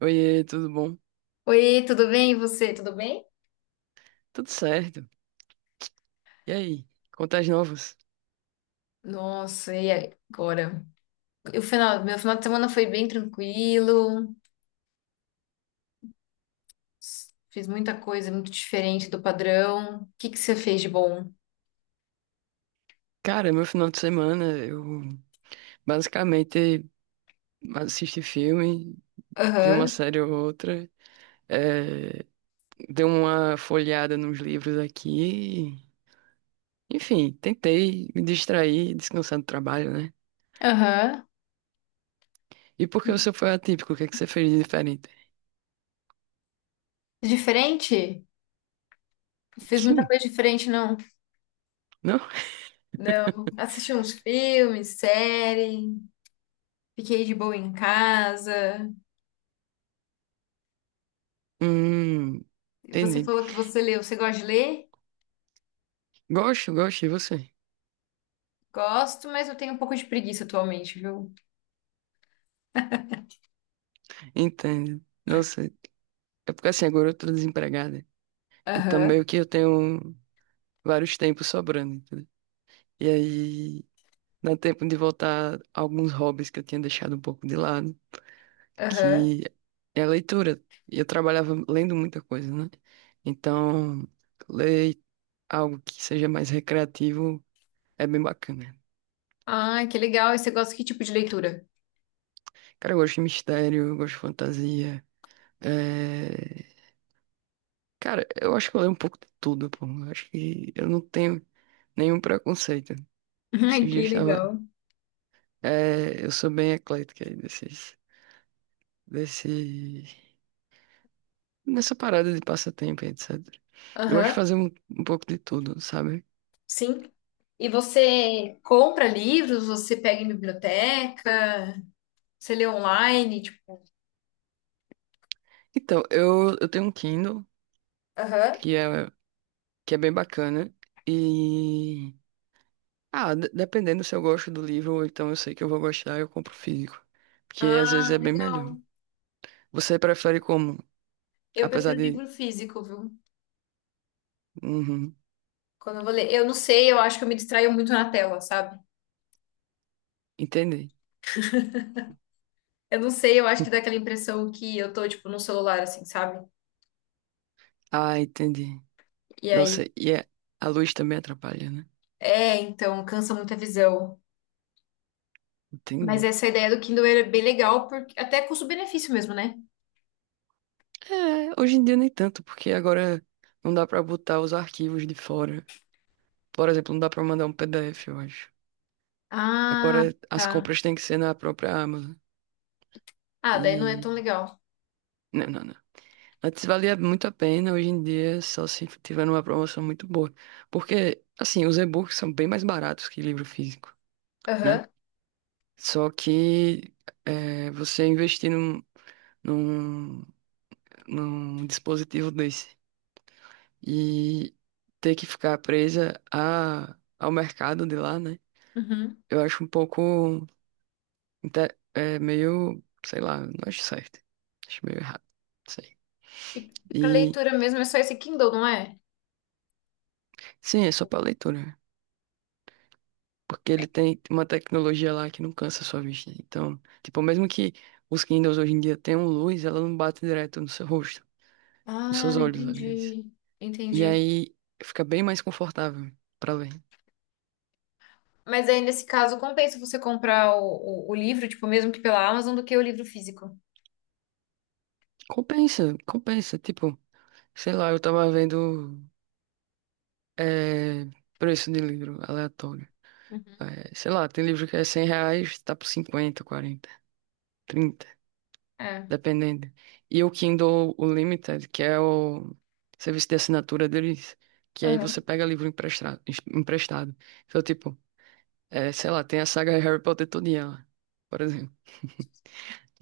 Oiê, tudo bom? Oi, tudo bem? E você, tudo bem? Tudo certo. E aí, contas novas? Nossa, e agora? Meu final de semana foi bem tranquilo, fiz muita coisa muito diferente do padrão. O que que você fez de bom? Cara, meu final de semana eu basicamente assisti filme, vi uma Aham, série ou outra, eh, dei uma folheada nos livros aqui. Enfim, tentei me distrair, descansar do trabalho, né? aham. E porque você foi atípico, o que é que você fez de diferente? Diferente? Fiz muita Sim, coisa diferente, não. não? Não. Assisti uns filmes, série, fiquei de boa em casa. Hum, Você entendi. falou que você leu. Você gosta de ler? Gosto, gosto, e você? Gosto, mas eu tenho um pouco de preguiça atualmente, viu? Entendo. Nossa, é porque assim, agora eu tô desempregada. Então, Aham, meio que eu tenho vários tempos sobrando, entendeu? E aí, dá tempo de voltar a alguns hobbies que eu tinha deixado um pouco de lado, aham. que é a leitura. E eu trabalhava lendo muita coisa, né? Então, ler algo que seja mais recreativo é bem bacana. Ah, que legal. E você gosta que tipo de leitura? Cara, eu gosto de mistério, eu gosto de fantasia. É... Cara, eu acho que eu leio um pouco de tudo, pô. Eu acho que eu não tenho nenhum preconceito. Esse Ai, dia eu que estava legal. É, eu sou bem eclética aí desse, nessa parada de passatempo, e etc. Eu gosto de Aham, fazer um pouco de tudo, sabe? sim. E você compra livros? Você pega em biblioteca? Você lê online? Tipo... Então, eu tenho um Kindle Aham. que é, que é bem bacana e... Ah, dependendo se eu gosto do livro ou então eu sei que eu vou gostar, eu compro físico. Porque às vezes Ah, é bem melhor. legal. Você prefere como? Eu Apesar prefiro de... livro físico, viu? Uhum, Quando eu vou ler. Eu não sei, eu acho que eu me distraio muito na tela, sabe? entendi. Eu não sei, eu acho que dá aquela impressão que eu tô, tipo, no celular, assim, sabe? Ah, entendi. E aí. Nossa, e a luz também atrapalha, né? É, então, cansa muito a visão. Mas Entendi. essa ideia do Kindle é bem legal, porque até custo-benefício mesmo, né? É, hoje em dia nem tanto, porque agora não dá pra botar os arquivos de fora. Por exemplo, não dá pra mandar um PDF, eu acho. Ah, Agora as tá. compras têm que ser na própria Amazon. Ah, daí não é E. tão legal. Não, não, não. Antes valia muito a pena, hoje em dia só se tiver uma promoção muito boa. Porque, assim, os e-books são bem mais baratos que livro físico, né? Aham. Só que você investir num, num dispositivo desse. E ter que ficar presa ao mercado de lá, né? Uhum. Eu acho um pouco meio, sei lá, não acho certo. Acho meio errado. Não sei. E, e para E leitura mesmo é só esse Kindle, não é? sim, é só pra leitura, né? Porque É. ele tem uma tecnologia lá que não cansa a sua vista. Então, tipo, mesmo que os Kindles hoje em dia tenham luz, ela não bate direto no seu rosto, nos seus Ah, olhos, aliás. entendi. E Entendi. aí fica bem mais confortável pra ler. Mas aí, nesse caso, compensa você comprar o livro, tipo, mesmo que pela Amazon, do que o livro físico. Compensa, compensa. Tipo, sei lá, eu tava vendo. É, preço de livro aleatório. Uhum. É, sei lá, tem livro que é 100 reais, tá por 50, 40, 30, É. dependendo. E o Kindle Unlimited, que é o serviço de assinatura deles, que aí você Aham. pega livro emprestado. emprestado. Então, tipo, sei lá, tem a saga Harry Potter todinha lá, por exemplo.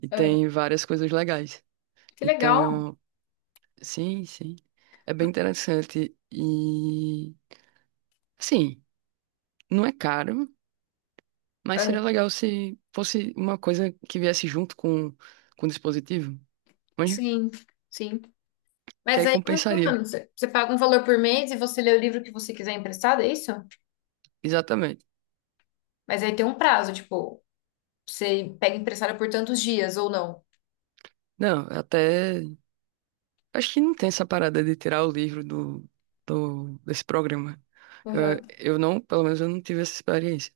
E Aham. tem várias coisas legais. Que legal. Então, sim, sim. É bem interessante. E, assim, não é caro. Mas seria Aham. legal se fosse uma coisa que viesse junto com o dispositivo. Mas Sim, sim. que Mas aí aí, como compensaria. funciona? Você paga um valor por mês e você lê o livro que você quiser emprestado, é isso? Exatamente. Mas aí tem um prazo, tipo, você pega emprestado por tantos dias ou não. Não, até. Acho que não tem essa parada de tirar o livro desse programa. Eu, eu não, pelo menos eu não tive essa experiência.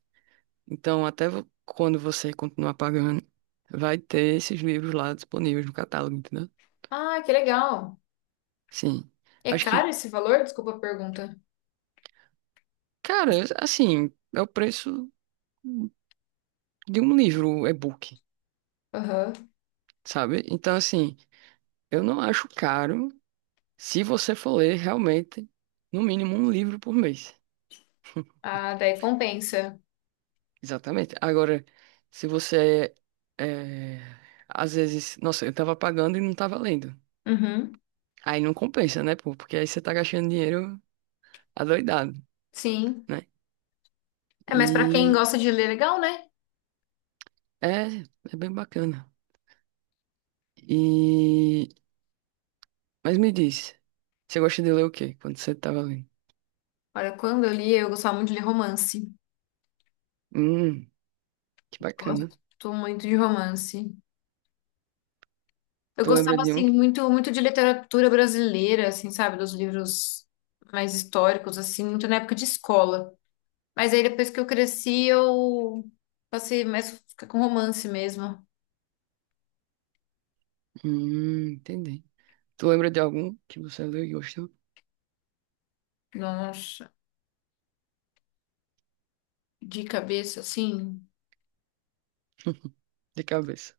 Então, até quando você continuar pagando, vai ter esses livros lá disponíveis no catálogo, entendeu? Ah, que legal. Sim. É Acho caro que, esse valor? Desculpa a pergunta. cara, assim, é o preço de um livro um e-book, Aham. sabe? Então, assim. Eu não acho caro se você for ler realmente, no mínimo, um livro por mês. Ah, daí compensa. Exatamente. Agora, se você é, às vezes, nossa, eu tava pagando e não tava lendo. Uhum. Aí não compensa, né, pô? Porque aí você tá gastando dinheiro adoidado, Sim. né? É, mas pra quem E gosta de ler, legal, né? é, é bem bacana. E mas me diz, você gosta de ler o quê quando você tava lendo? Olha, quando eu li, eu gostava muito de ler romance. Hum, que bacana. Gosto muito de romance. Eu Tu lembra gostava, de um assim, que... muito, muito de literatura brasileira, assim, sabe? Dos livros mais históricos, assim, muito na época de escola. Mas aí, depois que eu cresci, eu passei mais a ficar com romance mesmo. Entendi. Tu lembra de algum que você leu e gostou? Nossa, de cabeça, assim. De cabeça.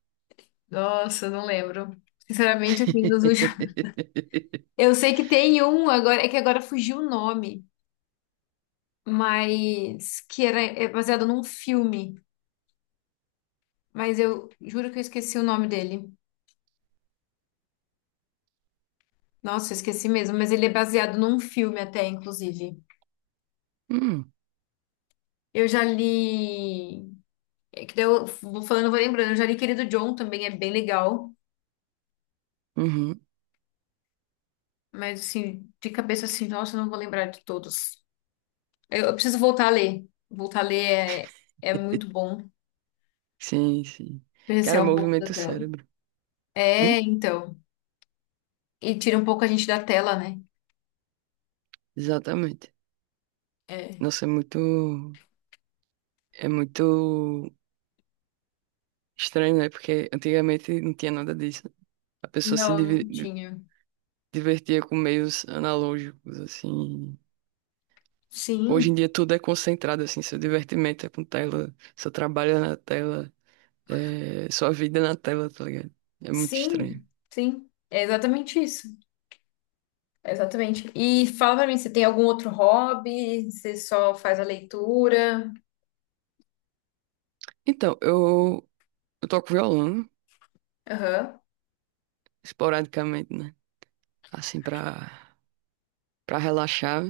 Nossa, não lembro. Sinceramente, assim, dos últimos. Eu sei que tem um agora, é que agora fugiu o nome, mas que era é baseado num filme. Mas eu juro que eu esqueci o nome dele. Nossa, eu esqueci mesmo, mas ele é baseado num filme até, inclusive. Hum, Eu já li. É que daí eu vou falando, eu vou lembrando. Eu já li Querido John também, é bem legal. uhum. Mas assim, de cabeça assim, nossa, eu não vou lembrar de todos. Eu preciso voltar a ler. Voltar a ler é, é muito bom. Sim, sim. Cara, Presenciar um pouco da movimento o tela. cérebro. É, Hum? então. E tira um pouco a gente da tela, né? Exatamente. É. Nossa, é muito estranho, né? Porque antigamente não tinha nada disso. A pessoa se Não, não tinha. divertia com meios analógicos, assim. Hoje em Sim, dia tudo é concentrado, assim. Seu divertimento é com tela, seu trabalho é na tela, sua vida é na tela, tá ligado? É muito estranho. sim, sim. É exatamente isso. É exatamente. E fala pra mim, você tem algum outro hobby? Você só faz a leitura? Então, eu toco violão. Aham. Esporadicamente, né? Assim, pra relaxar.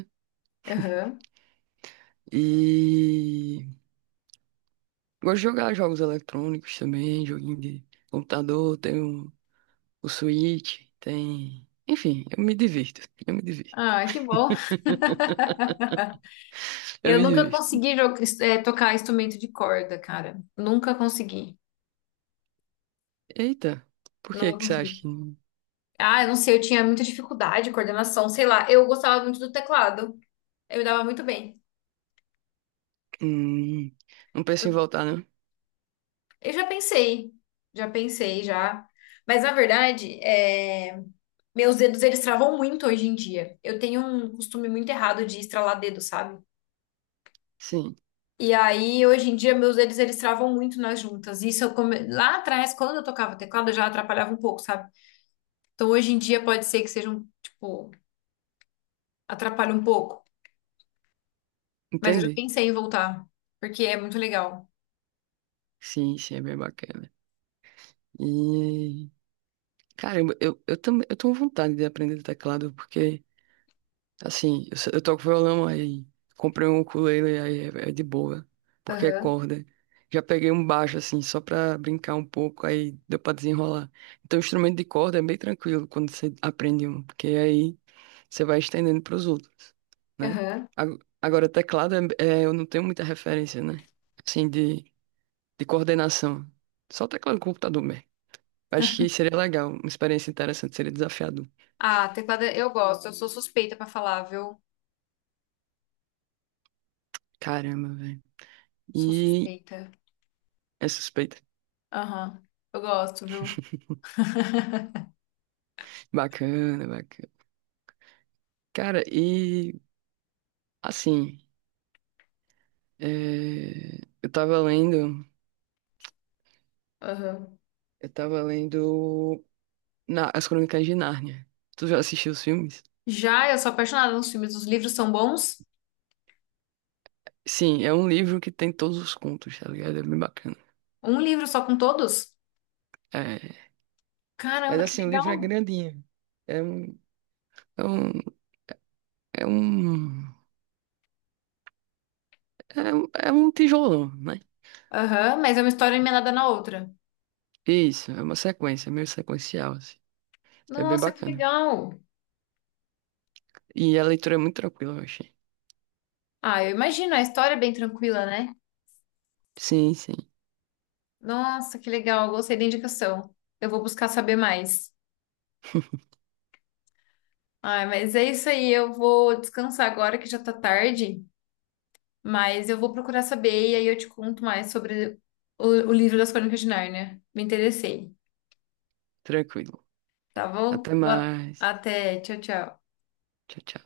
Aham. E gosto de jogar jogos eletrônicos também, joguinho de computador, tem o Switch, tem. Enfim, eu me divirto. Eu me divirto. Ah, que bom. Eu Eu me nunca divirto. consegui jo- tocar instrumento de corda, cara. Nunca consegui. Eita, por que Não que você acha consegui. que não, Ah, eu não sei, eu tinha muita dificuldade, coordenação, sei lá. Eu gostava muito do teclado. Eu me dava muito bem. hum, não pensa em voltar, não? Eu já pensei, já pensei já. Mas na verdade, é, meus dedos eles travam muito hoje em dia. Eu tenho um costume muito errado de estralar dedo, sabe? Sim, E aí, hoje em dia, meus dedos eles travam muito nas juntas. Isso eu come... lá atrás, quando eu tocava teclado, já atrapalhava um pouco, sabe? Então hoje em dia pode ser que seja um, tipo, atrapalha um pouco. Mas eu já entendi. pensei em voltar, porque é muito legal. Sim, sim, é bem bacana. E. Caramba, eu também eu tenho vontade de aprender teclado, porque assim, eu toco violão aí, comprei um ukulele aí é de boa, porque é Aham, corda. Já peguei um baixo assim, só pra brincar um pouco, aí deu pra desenrolar. Então, o instrumento de corda é bem tranquilo quando você aprende um, porque aí você vai estendendo pros outros, né? aham. Agora, teclado, eu não tenho muita referência, né? Assim, de coordenação. Só teclado do computador mesmo. Acho que seria legal, uma experiência interessante, seria desafiador. Ah, teclado é, eu gosto. Eu sou suspeita pra falar, viu? Caramba, velho. Sou E suspeita. é suspeito. Aham. Eu gosto, viu? Bacana, bacana. Cara, e assim, é, eu tava lendo, Aham. eu tava lendo As Crônicas de Nárnia. Tu já assistiu os filmes? Já eu sou apaixonada nos filmes. Os livros são bons? Sim, é um livro que tem todos os contos, tá ligado? É bem bacana. Um livro só com todos? É, Caramba, mas que assim, o livro é legal. grandinho. É um, é um, é um, é um, é um tijolão, né? Aham, mas é uma história emendada na outra. Isso, é uma sequência, meio sequencial, assim. É bem Nossa, que bacana. legal. E a leitura é muito tranquila, eu achei. Ah, eu imagino, a história é bem tranquila, né? Sim, sim, Nossa, que legal. Gostei da indicação. Eu vou buscar saber mais. Ai, mas é isso aí. Eu vou descansar agora que já tá tarde, mas eu vou procurar saber e aí eu te conto mais sobre o livro das Crônicas de Nárnia. Me interessei. tranquilo. Tá bom? Até Boa- mais. Até. Tchau, tchau. Tchau, tchau.